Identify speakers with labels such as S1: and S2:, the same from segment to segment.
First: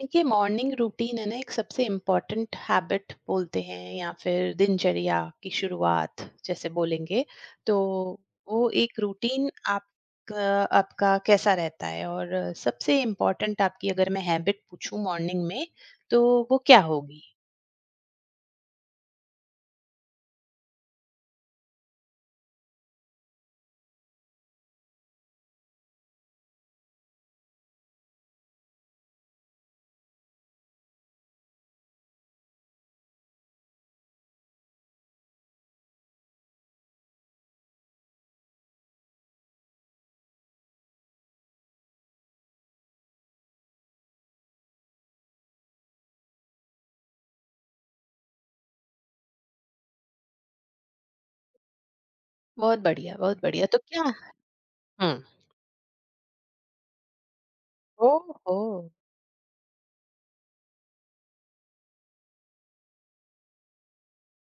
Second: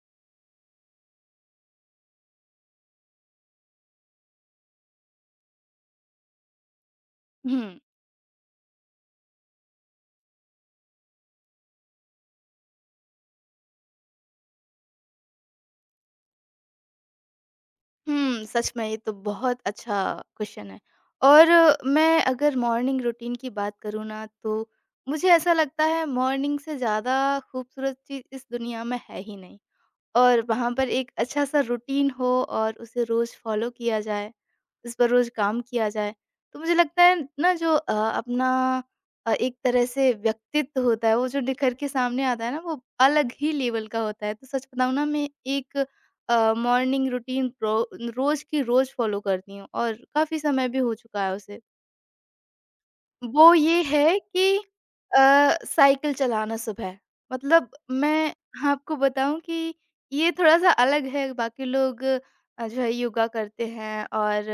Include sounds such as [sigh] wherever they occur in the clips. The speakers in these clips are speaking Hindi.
S1: देखिए मॉर्निंग रूटीन है ना एक सबसे इम्पोर्टेंट हैबिट बोलते हैं या फिर दिनचर्या की शुरुआत जैसे बोलेंगे।
S2: हुँ।
S1: तो वो एक रूटीन आपका आपका कैसा रहता है और सबसे इम्पोर्टेंट आपकी अगर मैं हैबिट पूछूं मॉर्निंग में, तो वो क्या होगी।
S2: हुँ, सच में ये तो बहुत अच्छा क्वेश्चन है। और मैं अगर मॉर्निंग रूटीन की बात करूँ ना तो मुझे ऐसा लगता है मॉर्निंग से ज़्यादा खूबसूरत चीज़ इस दुनिया में है ही नहीं। और वहाँ पर एक अच्छा-सा रूटीन हो और उसे रोज़ फ़ॉलो किया जाए, उस पर रोज़ काम किया जाए। तो मुझे लगता है ना जो अपना एक तरह से व्यक्तित्व होता है, वो जो निखर के सामने आता है ना, वो अलग ही लेवल का होता है। तो सच बताऊँ ना मैं एक मॉर्निंग रूटीन रो रोज़ की रोज़ फ़ॉलो करती हूँ और काफ़ी समय भी हो चुका है उसे।
S1: बहुत बढ़िया, बहुत
S2: वो
S1: बढ़िया। तो
S2: ये
S1: क्या।
S2: है कि अ,
S1: हम्म।
S2: साइकिल चलाना सुबह। मतलब
S1: ओ।
S2: मैं
S1: हो।
S2: आपको बताऊँ कि ये थोड़ा-सा अलग है, बाकी लोग जो है योगा करते हैं और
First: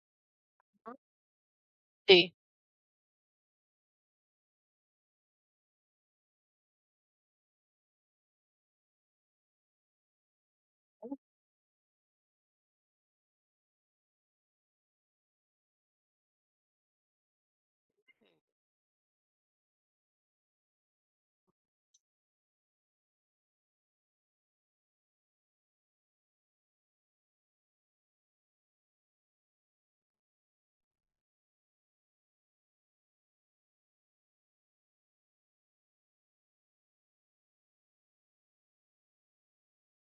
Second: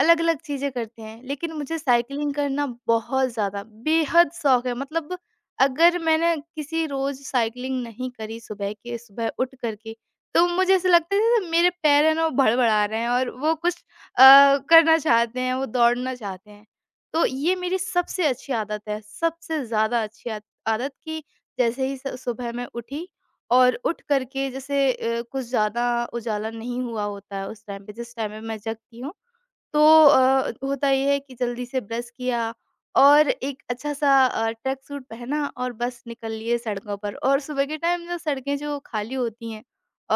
S2: अलग-अलग चीज़ें करते हैं, लेकिन मुझे
S1: जी।
S2: साइकिलिंग करना बहुत ज़्यादा बेहद शौक है। मतलब अगर मैंने किसी रोज़ साइकिलिंग नहीं करी सुबह के सुबह उठ कर के, तो मुझे ऐसा लगता है जैसे मेरे पैर हैं ना वो भड़बड़ा रहे हैं और वो कुछ अ, करना चाहते हैं, वो दौड़ना चाहते हैं। तो ये मेरी सबसे अच्छी आदत है, सबसे ज़्यादा अच्छी आद आदत कि जैसे ही स सुबह मैं उठी और उठ कर के जैसे कुछ ज़्यादा उजाला नहीं हुआ होता है उस टाइम पे, जिस टाइम पे मैं जगती हूँ। तो होता ये है कि जल्दी से ब्रश किया और एक अच्छा-सा ट्रैक सूट पहना और बस निकल लिए सड़कों पर, और सुबह के टाइम जो सड़कें जो खाली होती हैं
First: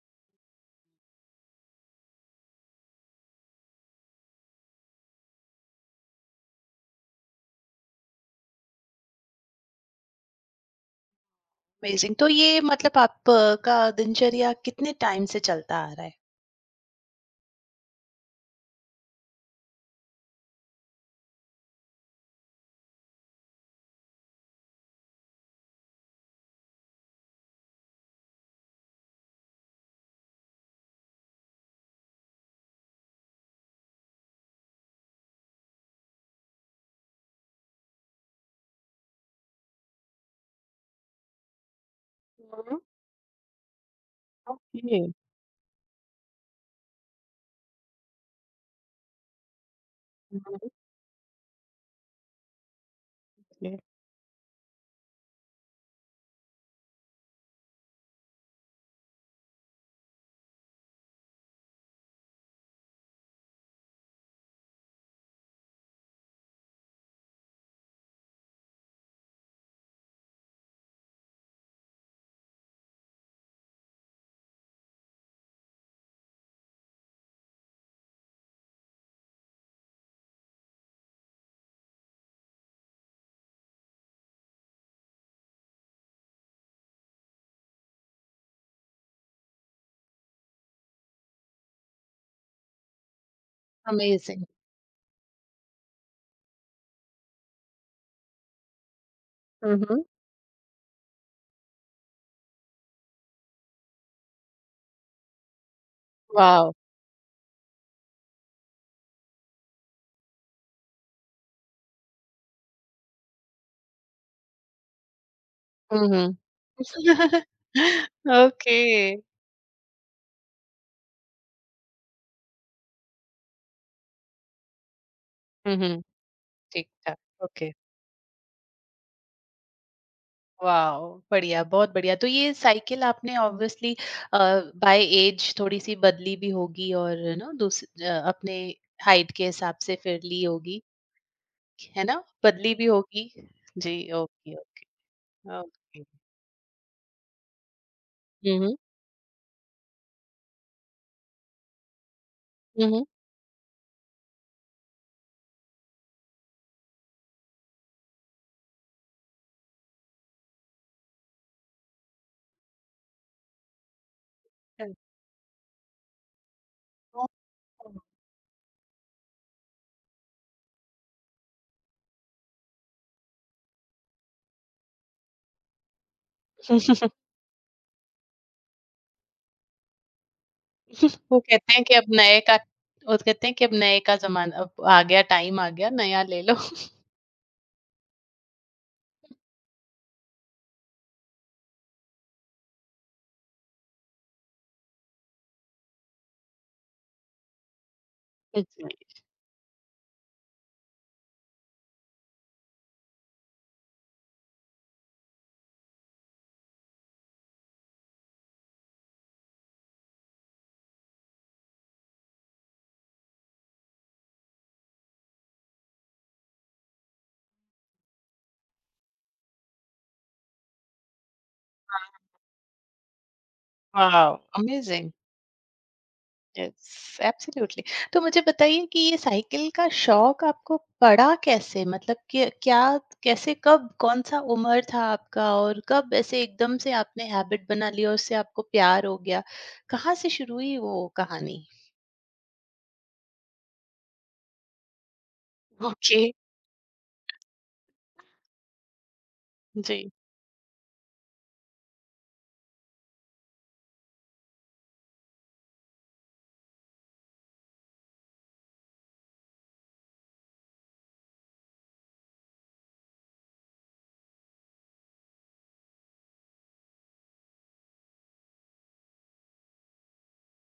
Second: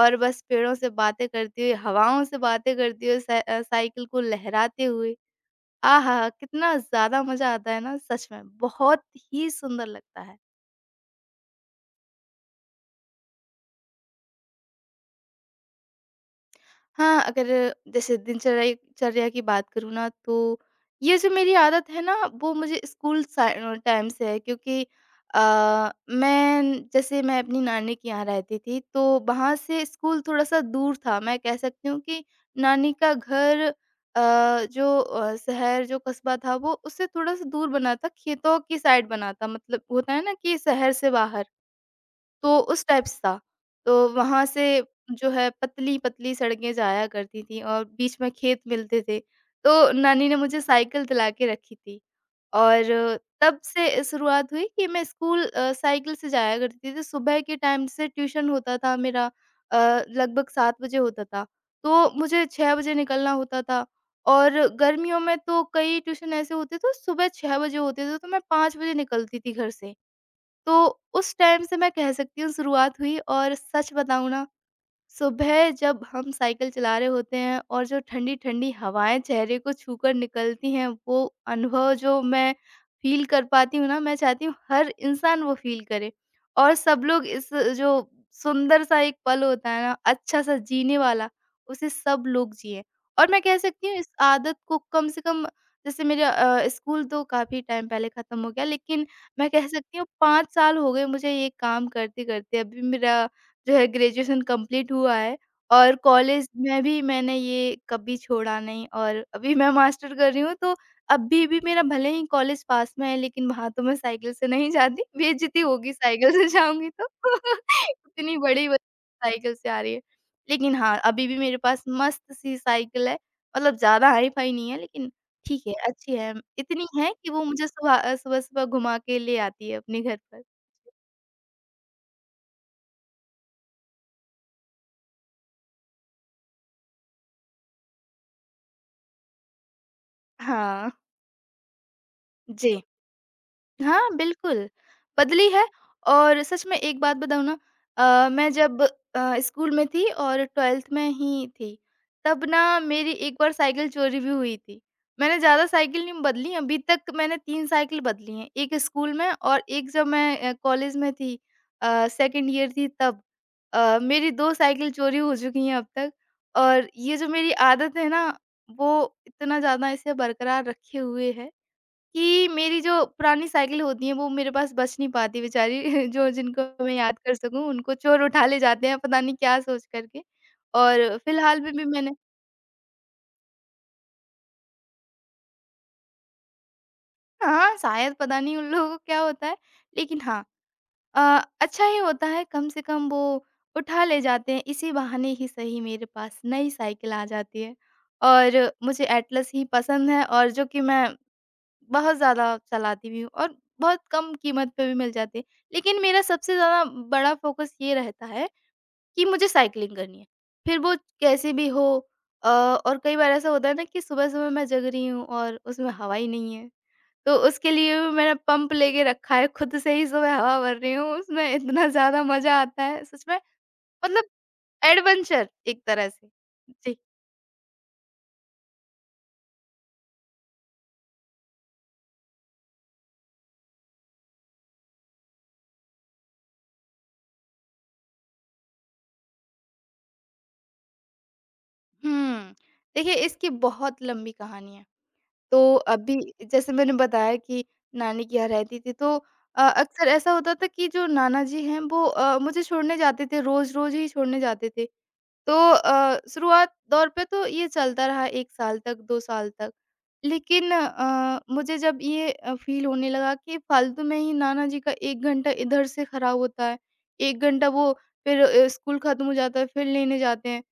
S2: और बस पेड़ों से बातें करते हुए, हवाओं से बातें करते हुए, साइकिल को लहराते हुए। आहा! कितना ज़्यादा मज़ा आता है ना सच में, बहुत ही सुंदर लगता है।
S1: अमेजिंग। तो ये मतलब आपका दिनचर्या कितने टाइम से चलता आ रहा है।
S2: हाँ, अगर जैसे दिनचर्या चर्या की बात करूँ ना तो ये जो मेरी आदत है ना वो मुझे स्कूल टाइम से है, क्योंकि अ, मैं जैसे मैं अपनी नानी के यहाँ रहती थी तो वहाँ से स्कूल थोड़ा-सा दूर था। मैं कह सकती हूँ कि नानी का घर जो शहर जो कस्बा था वो उससे थोड़ा-सा दूर बना था, खेतों की साइड बना था, मतलब होता है ना कि शहर से बाहर। तो
S1: हम्म,
S2: उस टाइप से था। तो वहाँ से
S1: ओके।
S2: जो है पतली-पतली सड़कें जाया करती थी और बीच में खेत मिलते थे। तो नानी ने मुझे
S1: हम्म,
S2: साइकिल दिला के रखी थी और तब
S1: ओके।
S2: से शुरुआत हुई कि मैं स्कूल साइकिल से जाया करती थी। तो सुबह के टाइम से ट्यूशन होता था मेरा, अ, लगभग 7 बजे होता था। तो मुझे 6 बजे निकलना होता था, और गर्मियों में तो कई ट्यूशन ऐसे होते थे, सुबह 6 बजे होते थे, तो मैं 5 बजे निकलती थी घर से। तो उस टाइम से मैं कह सकती हूँ शुरुआत हुई। और सच बताऊँ ना, सुबह जब हम साइकिल चला रहे होते हैं और जो ठंडी-ठंडी हवाएँ चेहरे को छूकर निकलती हैं, वो अनुभव जो मैं फ़ील कर पाती हूँ ना, मैं चाहती हूँ हर इंसान वो फ़ील करे, और सब लोग इस जो सुंदर-सा एक पल होता है ना, अच्छा-सा जीने वाला, उसे सब लोग जिएँ। और मैं कह सकती हूँ इस
S1: अमेजिंग।
S2: आदत को कम से कम, जैसे मेरा स्कूल तो काफ़ी टाइम पहले ख़त्म हो गया, लेकिन मैं कह
S1: हुँ,
S2: सकती
S1: हुँ।
S2: हूँ 5 साल हो गए मुझे ये काम करते-करते। अभी मेरा जो है ग्रेजुएशन कंप्लीट हुआ है, और कॉलेज
S1: वाव!
S2: में भी मैंने ये कभी छोड़ा नहीं, और अभी मैं मास्टर कर रही हूँ, तो अभी भी मेरा भले ही कॉलेज पास में है लेकिन वहाँ तो मैं साइकिल से नहीं जाती, बेइज्जती होगी
S1: हुँ,
S2: साइकिल
S1: हुँ।
S2: से जाऊँगी तो
S1: [laughs]
S2: [laughs] इतनी बड़ी ब
S1: ओके।
S2: साइकिल से आ रही है। लेकिन हाँ, अभी भी मेरे पास मस्त-सी साइकिल है, मतलब ज़्यादा हाई-फाई नहीं है लेकिन ठीक है,
S1: हुँ, हुँ।
S2: अच्छी है, इतनी है
S1: ठीक-ठाक,
S2: कि वो मुझे
S1: ओके।
S2: सुबह-सुबह घुमा के ले आती है अपने घर पर।
S1: वाव! [laughs] बढ़िया, बहुत बढ़िया। तो ये साइकिल आपने ऑब्वियसली अ, बाय ऐज थोड़ी-सी बदली भी होगी, और है ना अपने हाइट के हिसाब से फिर ली होगी,
S2: हाँ,
S1: है ना? बदली
S2: जी।
S1: भी होगी। जी,
S2: हाँ,
S1: ओके,
S2: बिल्कुल,
S1: ओके,
S2: बदली है।
S1: ओके।
S2: और सच में एक बात बताऊँ ना, मैं
S1: हुँ, हुँ।
S2: जब स्कूल में थी और 12th में ही थी, तब ना
S1: हुँ, हुँ।
S2: मेरी एक बार साइकिल चोरी भी हुई थी। मैंने ज़्यादा साइकिल नहीं बदली, अभी तक मैंने 3 साइकिल बदली हैं, एक स्कूल में और एक जब मैं कॉलेज में थी, सेकंड ईयर थी तब। मेरी 2 साइकिल चोरी हो चुकी हैं अब तक, और ये जो मेरी आदत है ना, वो इतना ज़्यादा इसे बरकरार रखे हुए है कि मेरी जो पुरानी साइकिल होती है वो मेरे पास बच नहीं पाती बेचारी। [laughs] जो जिनको मैं याद
S1: [laughs]
S2: कर सकूँ उनको चोर उठा ले जाते हैं, पता नहीं क्या सोच करके। और
S1: वो
S2: फिलहाल में
S1: कहते हैं
S2: भी
S1: कि अब
S2: मैंने,
S1: नए का वो कहते हैं कि अब नए का ज़माना अब आ गया, टाइम आ गया, नया ले लो।
S2: हाँ, शायद पता नहीं उन लोगों को क्या होता है, लेकिन हाँ, अच्छा ही होता है, कम से कम वो उठा ले जाते हैं, इसी बहाने ही सही मेरे पास नई साइकिल आ जाती है। और मुझे
S1: एग्ज़ैक्टली।
S2: एटलस ही पसंद है, और जो कि मैं बहुत ज़्यादा चलाती भी हूँ और बहुत कम कीमत पे भी मिल जाते हैं। लेकिन मेरा सबसे ज़्यादा बड़ा फ़ोकस ये रहता है कि मुझे साइकिलिंग करनी है। फिर वो कैसे भी हो। और कई बार ऐसा होता है ना कि सुबह-सुबह मैं जग रही हूँ और उसमें हवा ही नहीं है। तो उसके लिए भी मैंने पंप लेके रखा है, खुद से ही सुबह हवा भर रही हूँ, उसमें इतना ज़्यादा मज़ा आता है सच में, मतलब
S1: वाओ! अमेज़िंग।
S2: एडवेंचर एक तरह से। जी।
S1: Yes, absolutely. तो मुझे बताइए कि ये साइकिल का शौक आपको पड़ा कैसे? मतलब कि क्या, कैसे, कब, कौन-सा उम्र था आपका, और कब ऐसे एकदम से आपने हैबिट बना ली और उससे आपको प्यार हो गया? कहाँ से शुरू हुई वो कहानी?
S2: हुँ। देखिए इसकी बहुत लंबी कहानी है। तो अभी,
S1: ओके,
S2: जैसे मैंने बताया कि नानी के यहाँ रहती थी, तो
S1: जी।
S2: अक्सर ऐसा होता था कि जो नाना जी हैं वो मुझे छोड़ने जाते थे, रोज रोज ही छोड़ने जाते थे। तो शुरुआत दौर पे तो ये चलता रहा एक साल तक, 2 साल तक, लेकिन मुझे जब ये फील होने लगा कि फालतू में ही नाना जी का एक घंटा इधर से खराब होता है, एक घंटा वो फिर स्कूल खत्म हो जाता है फिर लेने जाते हैं।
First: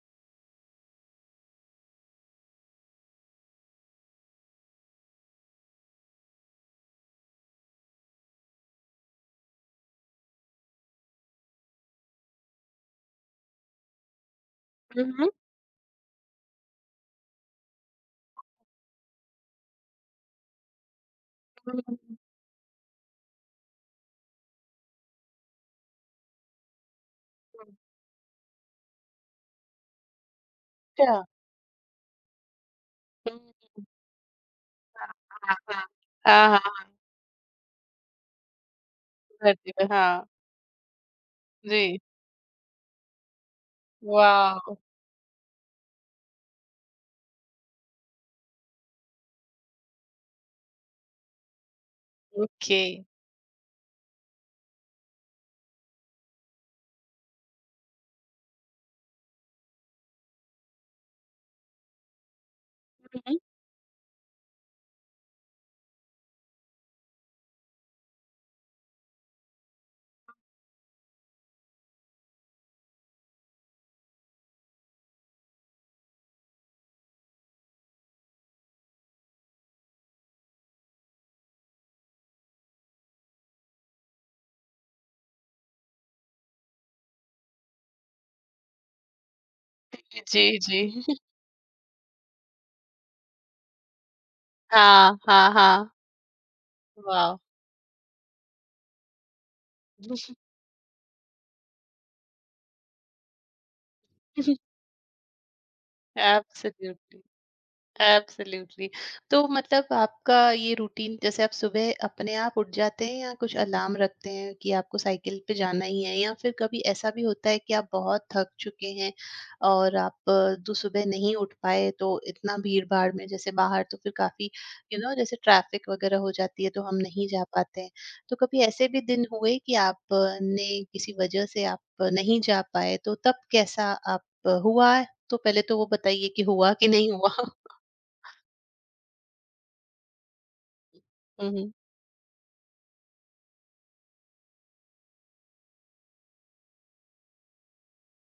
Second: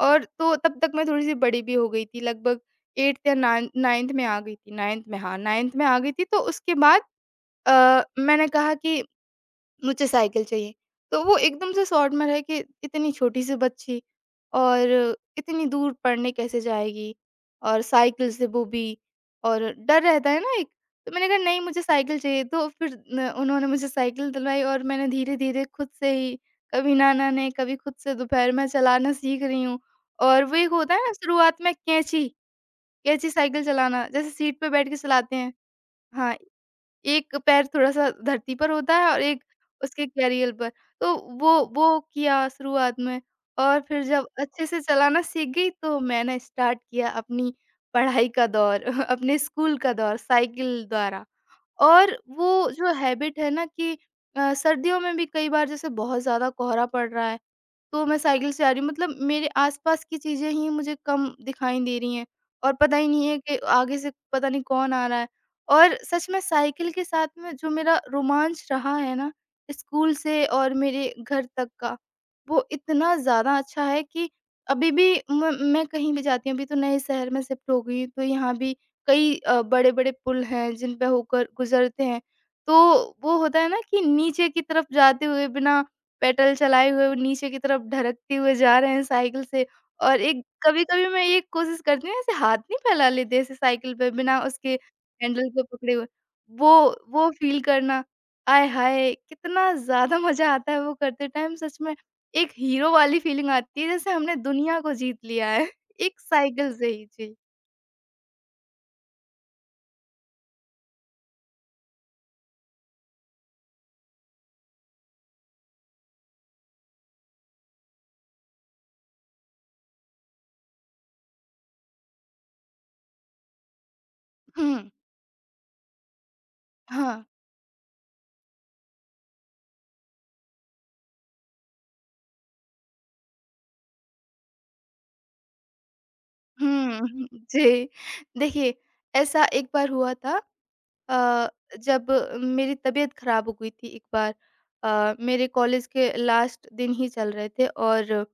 S2: और तो तब तक मैं थोड़ी-सी बड़ी भी हो गई थी, लगभग 8th या नाइन्थ में आ गई थी, नाइन्थ में, हाँ, नाइन्थ में आ गई थी, तो उसके बाद मैंने कहा कि मुझे साइकिल चाहिए। तो वो एकदम से शॉर्ट में रह के, इतनी छोटी-सी बच्ची, और
S1: हुँ, हुँ।
S2: इतनी दूर पढ़ने कैसे जाएगी? और साइकिल से, वो भी, और डर रहता है ना एक, तो मैंने कहा, नहीं,
S1: हुँ, हुँ,
S2: मुझे
S1: हुँ।
S2: साइकिल चाहिए, तो फिर न उन्होंने मुझे साइकिल दिलवाई, और मैंने धीरे-धीरे खुद से ही, कभी नाना ने, कभी खुद से दोपहर में चलाना सीख रही हूँ। और वो एक होता है ना
S1: अच्छा।
S2: शुरुआत में कैंची, कैंची
S1: हुँ,
S2: साइकिल
S1: [laughs]
S2: चलाना, जैसे सीट पे बैठ के चलाते हैं।
S1: हाँ, हाँ।
S2: हाँ,
S1: हाँ, हाँ,
S2: एक पैर थोड़ा-सा धरती पर होता है और एक
S1: करती है,
S2: उसके
S1: हाँ।
S2: कैरियर पर। तो वो
S1: जी,
S2: वो किया शुरुआत में, और फिर जब अच्छे
S1: वाओ!
S2: से चलाना सीख गई तो मैंने स्टार्ट किया अपनी पढ़ाई का दौर, [laughs] अपने स्कूल का दौर साइकिल द्वारा। और वो
S1: ओके।
S2: जो हैबिट है ना कि सर्दियों में भी कई बार, जैसे बहुत ज़्यादा कोहरा पड़ रहा है, तो मैं साइकिल से आ रही हूँ, मतलब मेरे आसपास की चीज़ें ही मुझे कम दिखाई दे रही हैं और पता ही
S1: हुँ,
S2: नहीं है
S1: हुँ।
S2: कि आगे से पता नहीं कौन आ रहा है। और सच में साइकिल के साथ में जो मेरा रोमांच रहा है ना, स्कूल से और मेरे घर तक का, वो इतना ज़्यादा अच्छा है कि अभी भी म मैं कहीं भी जाती हूँ, अभी तो नए शहर में शिफ्ट हो गई हूँ, तो यहाँ भी कई बड़े-बड़े पुल हैं जिन पे होकर गुज़रते हैं। तो वो होता है ना कि नीचे की तरफ जाते हुए बिना पेडल चलाए हुए वो नीचे की तरफ ढरकते हुए जा रहे हैं साइकिल से, और एक,
S1: जी, जी।
S2: कभी-कभी मैं ये कोशिश करती हूँ ऐसे हाथ नहीं फैला लेते ऐसे साइकिल पे बिना उसके
S1: हाँ,
S2: हैंडल
S1: हाँ,
S2: को
S1: हाँ।
S2: पकड़े हुए। वो वो
S1: Wow!
S2: फ़ील करना, आय हाय! कितना ज़्यादा मज़ा आता है वो करते टाइम सच में। एक हीरो वाली फ़ीलिंग आती है जैसे हमने
S1: [laughs]
S2: दुनिया को जीत लिया है [laughs] एक साइकिल से ही।
S1: Absolutely.
S2: जी।
S1: एब्सोल्युटली। तो मतलब आपका ये रूटीन, जैसे आप सुबह अपने आप उठ जाते हैं या कुछ अलार्म रखते हैं कि आपको साइकिल पे जाना ही है? या फिर कभी ऐसा भी होता है कि आप बहुत थक चुके हैं और आप दो सुबह नहीं उठ पाए, तो इतना भीड़-भाड़ में जैसे बाहर, तो फिर काफ़ी,
S2: हुँ,
S1: यू नो, जैसे ट्रैफ़िक वग़ैरह हो जाती है तो हम
S2: हाँ।
S1: नहीं जा पाते हैं। तो कभी ऐसे भी दिन हुए कि आपने किसी वजह से आप नहीं जा पाए, तो तब कैसा आप हुआ? तो पहले तो वो बताइए कि हुआ कि
S2: हुँ, हुँ,
S1: नहीं
S2: [laughs]
S1: हुआ?
S2: जी। देखिए, ऐसा एक बार हुआ था
S1: हुँ,
S2: अ,
S1: हुँ।
S2: जब मेरी तबीयत खराब हो गई थी। एक बार मेरे कॉलेज के लास्ट दिन ही चल रहे थे और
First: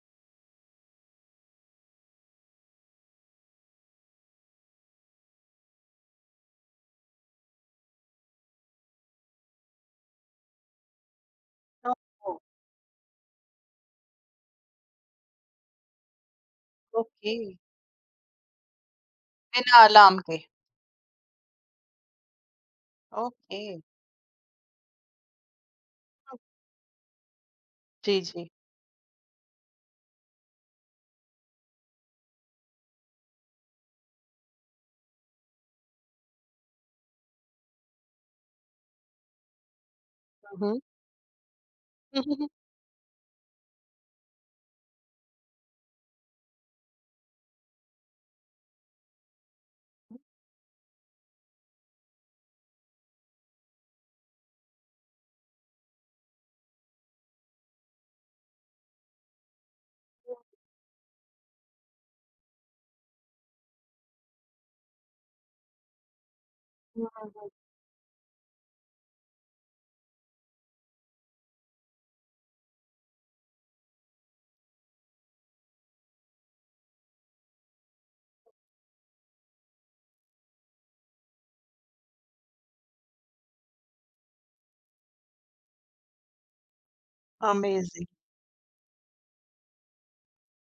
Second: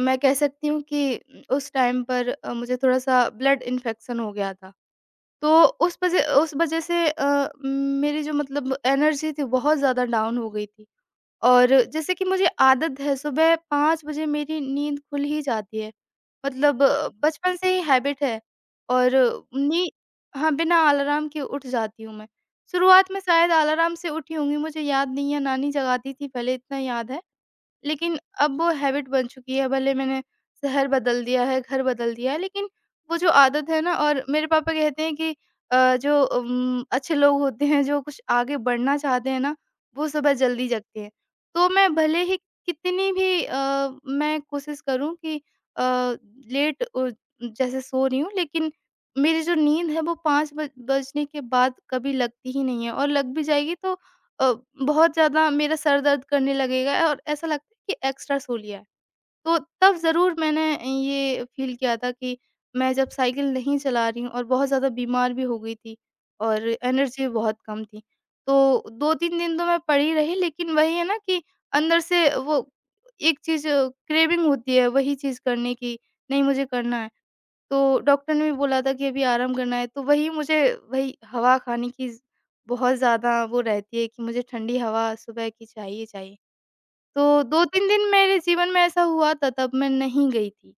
S2: मैं कह सकती हूँ कि उस टाइम पर मुझे थोड़ा-सा ब्लड इन्फेक्शन हो गया था। तो उस वजह से मेरी जो मतलब एनर्जी थी, बहुत ज़्यादा डाउन हो गई थी। और जैसे कि
S1: ओह!
S2: मुझे आदत है, सुबह 5 बजे मेरी नींद खुल ही जाती है। मतलब
S1: ओके,
S2: बचपन से ही हैबिट है और
S1: बिना
S2: नी
S1: अलार्म के,
S2: हाँ, बिना अलार्म के उठ जाती हूँ मैं। शुरुआत में शायद
S1: ओके।
S2: अलार्म से उठी होंगी, मुझे याद नहीं है, नानी जगाती थी
S1: हुँ,
S2: पहले, इतना याद है। लेकिन
S1: जी, जी।
S2: अब वो हैबिट बन चुकी है। भले मैंने शहर बदल दिया है, घर बदल दिया है, लेकिन वो जो आदत है ना। और मेरे पापा कहते हैं कि जो अच्छे लोग होते हैं, जो कुछ आगे बढ़ना चाहते हैं ना, वो सुबह
S1: हुँ,
S2: जल्दी
S1: हुँ।
S2: जगते हैं। तो मैं भले
S1: हुँ,
S2: ही
S1: हुँ,
S2: कितनी भी मैं कोशिश करूँ कि अ, लेट अ, जैसे सो रही हूँ, लेकिन मेरी जो नींद है, वो 5 बज बजने के बाद कभी लगती ही नहीं है। और लग भी जाएगी तो अ, बहुत ज़्यादा मेरा सर दर्द करने लगेगा और ऐसा लगता है कि एक्स्ट्रा सो लिया है। तो तब ज़रूर मैंने ये फ़ील किया था कि मैं जब साइकिल नहीं चला रही हूँ और बहुत ज़्यादा बीमार भी हो गई थी और एनर्जी
S1: हुँ।
S2: बहुत कम थी। तो 2-3 दिन तो मैं पड़ी रही, लेकिन वही है ना कि अंदर से वो एक चीज़, क्रेविंग होती है वही चीज़ करने की, नहीं, मुझे करना है। तो डॉक्टर ने भी बोला था कि अभी आराम करना है, तो वही मुझे वही हवा खाने की ज़ बहुत ज़्यादा वो रहती है कि मुझे ठंडी हवा सुबह की चाहिए, चाहिए। तो 2-3
S1: अमेज़िंग,
S2: दिन मेरे जीवन में ऐसा हुआ था, तब मैं नहीं गई थी,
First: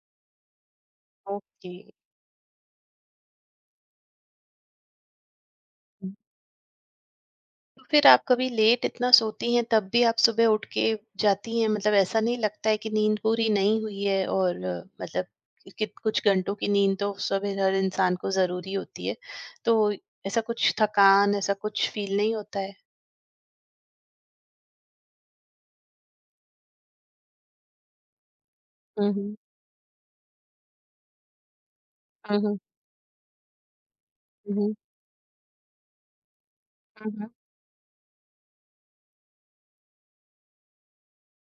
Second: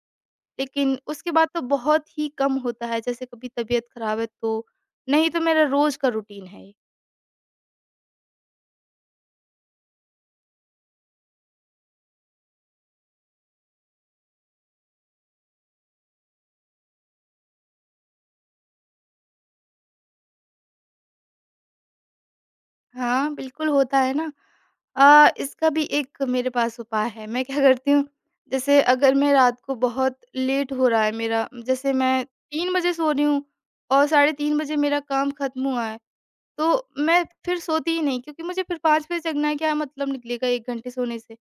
S2: लेकिन उसके
S1: [laughs]
S2: बाद तो
S1: ओके।
S2: बहुत ही कम होता है, जैसे कभी तबीयत खराब है तो। नहीं तो मेरा रोज़ का
S1: हुँ।
S2: रूटीन है ये।
S1: तो फिर आप कभी लेट इतना सोती हैं तब भी आप सुबह उठ के जाती हैं? मतलब ऐसा नहीं लगता है कि नींद पूरी नहीं हुई है, और मतलब कित कुछ घंटों की नींद तो सुबह हर इंसान को ज़रूरी होती है। तो ऐसा कुछ थकान, ऐसा कुछ फील नहीं होता है?
S2: हाँ, बिल्कुल होता है ना। इसका भी एक मेरे पास उपाय है। मैं क्या करती हूँ, जैसे
S1: हुँ,
S2: अगर मैं
S1: हुँ।
S2: रात को बहुत लेट हो रहा है मेरा, जैसे मैं
S1: हुँ, हुँ।
S2: 3 बजे सो रही हूँ और साढ़े
S1: हुँ,
S2: 3
S1: हुँ।
S2: बजे मेरा काम ख़त्म हुआ है, तो
S1: हुँ,
S2: मैं
S1: हुँ।
S2: फिर सोती ही नहीं, क्योंकि मुझे फिर 5 बजे जगना है, क्या मतलब निकलेगा 1 घंटे सोने से?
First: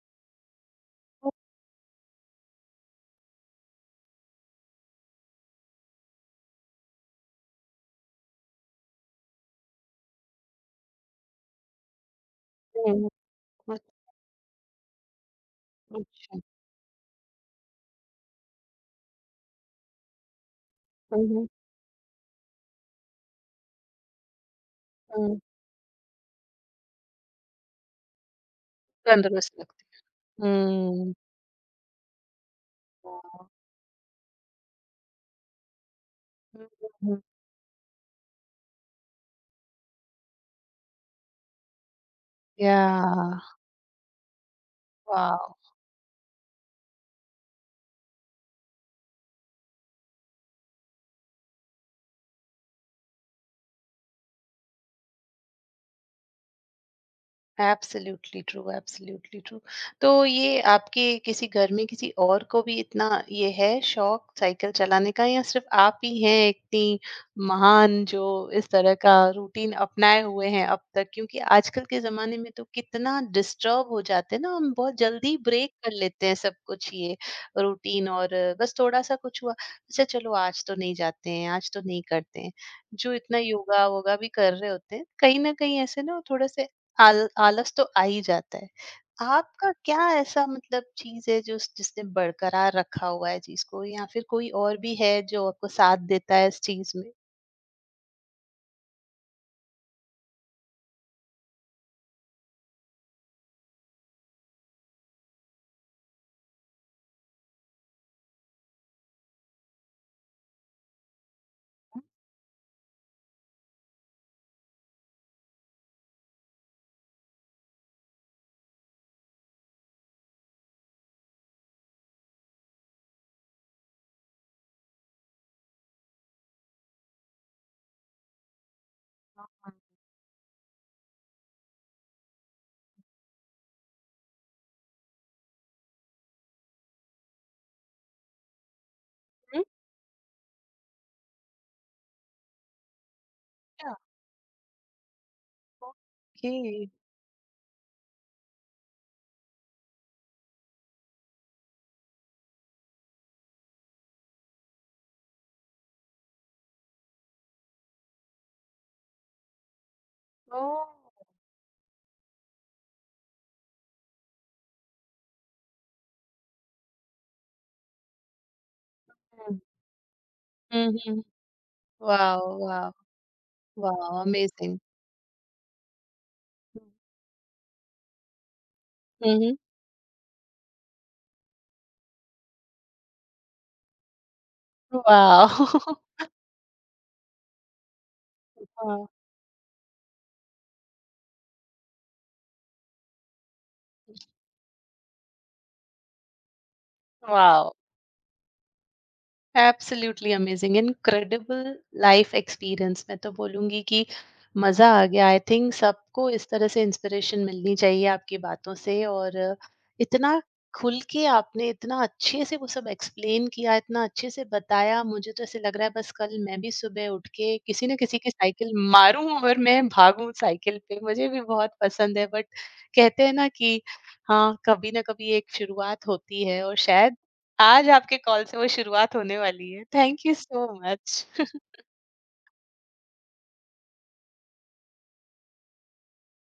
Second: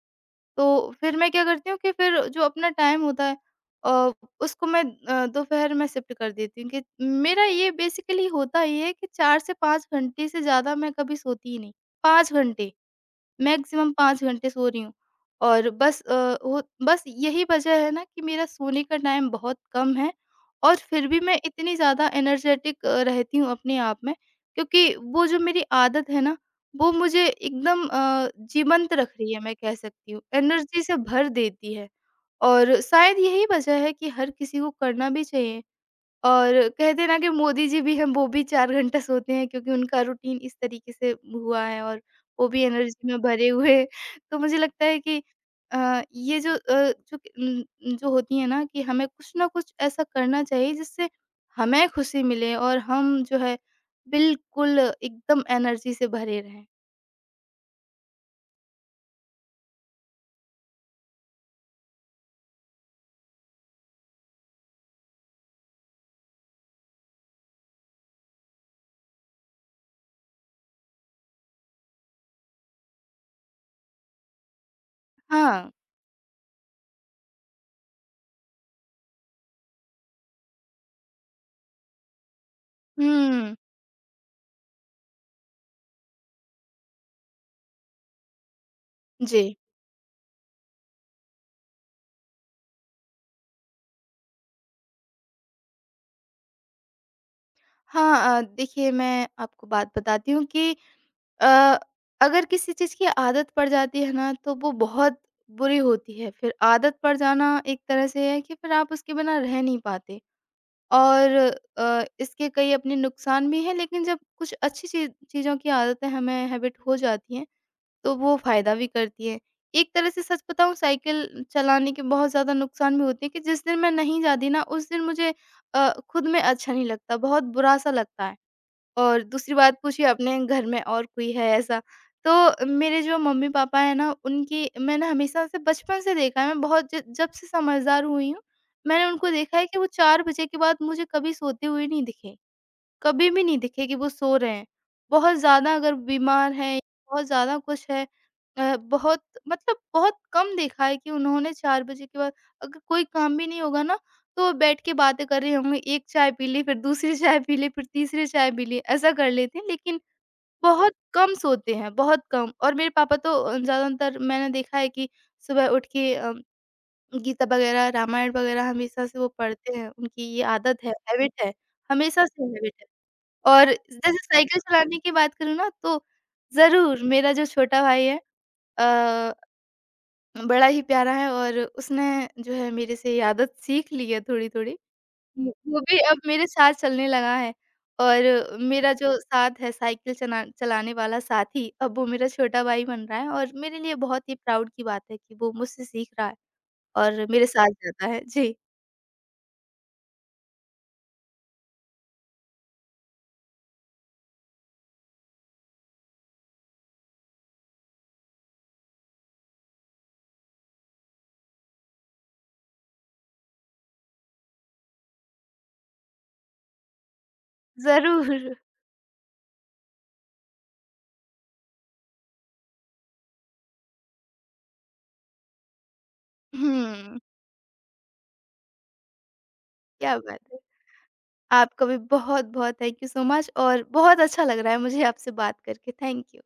S2: तो फिर मैं क्या करती हूँ कि फिर जो अपना टाइम होता है अ, उसको मैं दोपहर में शिफ्ट कर देती हूँ। कि मेरा ये बेसिकली होता ये है कि 4 से 5 घंटे से ज़्यादा मैं कभी सोती ही नहीं, 5 घंटे।
S1: ओके,
S2: मैक्सिमम 5 घंटे सो रही हूँ और बस अ,
S1: अच्छा।
S2: वो बस यही वजह है ना कि मेरा सोने का टाइम बहुत कम है और फिर भी मैं इतनी ज़्यादा एनर्जेटिक रहती हूँ अपने आप में। क्योंकि वो जो मेरी आदत है ना, वो मुझे एकदम जीवंत रख
S1: kan
S2: रही है,
S1: terus,
S2: मैं कह सकती हूँ, एनर्जी से
S1: hmm,
S2: भर देती है। और शायद यही वजह है कि हर किसी को करना भी चाहिए। और कहते हैं ना कि मोदी जी भी हैं, वो भी 4 घंटा सोते हैं, क्योंकि उनका रूटीन इस तरीके से हुआ है और वो भी एनर्जी में
S1: ya,
S2: भरे हुए हैं। तो मुझे लगता है कि
S1: wow.
S2: अ, ये जो अ, जो उम, जो होती है ना कि हमें कुछ ना कुछ ऐसा करना चाहिए जिससे हमें खुशी मिले और हम जो है, बिल्कुल एकदम एनर्जी से भरे रहें।
S1: Absolutely true, absolutely true. तो ये आपके किसी घर में किसी और को भी इतना ये है शौक साइकिल चलाने का, या सिर्फ़ आप ही हैं इतनी महान जो इस तरह का रूटीन अपनाए हुए हैं अब तक? क्योंकि आजकल के ज़माने में तो कितना डिस्टर्ब हो जाते हैं ना हम, बहुत जल्दी
S2: हाँ।
S1: ब्रेक कर लेते हैं सब कुछ, ये रूटीन और बस थोड़ा-सा कुछ हुआ, अच्छा चलो आज तो नहीं जाते हैं, आज तो नहीं करते हैं। जो इतना
S2: हुँ।
S1: योगा-वोगा भी कर रहे होते हैं, कहीं न कहीं ऐसे ना थोड़े-से आलस तो आ ही जाता है।
S2: जी।
S1: आपका क्या ऐसा मतलब चीज है जो, जिसने बरकरार रखा हुआ है चीज को, या फिर कोई और भी है जो आपको साथ देता है इस चीज में?
S2: हाँ, देखिए, मैं आपको बात बताती हूँ कि अ, अगर किसी चीज़ की आदत पड़ जाती है ना, तो वो बहुत बुरी होती है। फिर आदत पड़ जाना एक तरह से है कि फिर आप उसके बिना रह नहीं पाते। और इसके कई अपने नुकसान भी हैं, लेकिन जब कुछ अच्छी चीज़ों की आदतें हमें, हैबिट हो जाती हैं, तो वो फ़ायदा भी करती हैं। एक तरह से सच बताऊँ, साइकिल चलाने के बहुत ज़्यादा नुकसान भी होते हैं कि जिस दिन मैं नहीं जाती ना, उस दिन मुझे खुद में अच्छा नहीं लगता, बहुत बुरा-सा लगता है। और दूसरी बात, पूछिए आपने घर में और कोई है ऐसा? तो मेरे जो मम्मी-पापा हैं ना, उनकी मैंने हमेशा से बचपन से देखा है, मैं बहुत ज जब से समझदार हुई हूँ, मैंने उनको देखा
S1: हम्म,
S2: है कि वो 4 बजे के बाद मुझे कभी सोते हुए नहीं दिखे। कभी भी नहीं दिखे कि
S1: क्या?
S2: वो सो रहे हैं। बहुत ज़्यादा अगर बीमार
S1: ओके।
S2: हैं, बहुत ज़्यादा कुछ है, अ, बहुत मतलब बहुत कम देखा है कि उन्होंने 4 बजे के बाद, अगर कोई काम भी नहीं होगा ना, तो वो बैठ के बातें कर रहे होंगे, एक चाय पी ली, फिर दूसरी [laughs] चाय पी ली, फिर तीसरी चाय पी ली, ऐसा कर लेते हैं। लेकिन
S1: ओ।
S2: बहुत कम सोते हैं, बहुत कम। और मेरे पापा तो ज़्यादातर मैंने देखा है कि सुबह उठ के गीता वगैरह, रामायण वगैरह हमेशा से वो
S1: हम्म,
S2: पढ़ते हैं, उनकी ये आदत है,
S1: हम्म।
S2: हैबिट है, हमेशा
S1: वाह,
S2: से हैबिट है।
S1: वाह,
S2: और जैसे
S1: वाह,
S2: साइकिल
S1: अमेजिंग।
S2: चलाने की बात करूँ ना, तो ज़रूर, मेरा जो छोटा भाई है अ,
S1: हम्म,
S2: बड़ा ही प्यारा है और उसने जो है मेरे से ये आदत सीख ली है थोड़ी-थोड़ी। हुँ।
S1: वाह,
S2: वो भी अब मेरे साथ चलने लगा है और मेरा जो साथ है, साइकिल चना चलाने वाला साथी अब वो मेरा छोटा भाई बन रहा है। और मेरे लिए बहुत ही प्राउड की बात है कि वो मुझसे सीख रहा है और मेरे साथ
S1: वाह। [laughs]
S2: जाता है। जी,
S1: absolutely amazing, incredible life experience. मैं तो बोलूंगी कि मजा आ गया। आई थिंक सबको इस तरह से इंस्पिरेशन मिलनी चाहिए आपकी बातों से। और इतना खुल के आपने इतना अच्छे से वो सब एक्सप्लेन किया, इतना अच्छे से बताया, मुझे तो ऐसे लग रहा है बस कल मैं भी सुबह उठ के किसी न किसी की
S2: ज़रूर।
S1: साइकिल मारूं और मैं भागूं साइकिल पे, मुझे भी बहुत पसंद है। बट कहते हैं ना कि, हाँ, कभी ना कभी एक शुरुआत होती है और शायद
S2: हुँ,
S1: आज आपके कॉल से वो शुरुआत होने वाली है।
S2: क्या
S1: थैंक यू
S2: बात है।
S1: So much.
S2: आपका भी बहुत-बहुत थैंक यू सो मच और बहुत अच्छा लग रहा है मुझे आपसे बात करके। Thank you.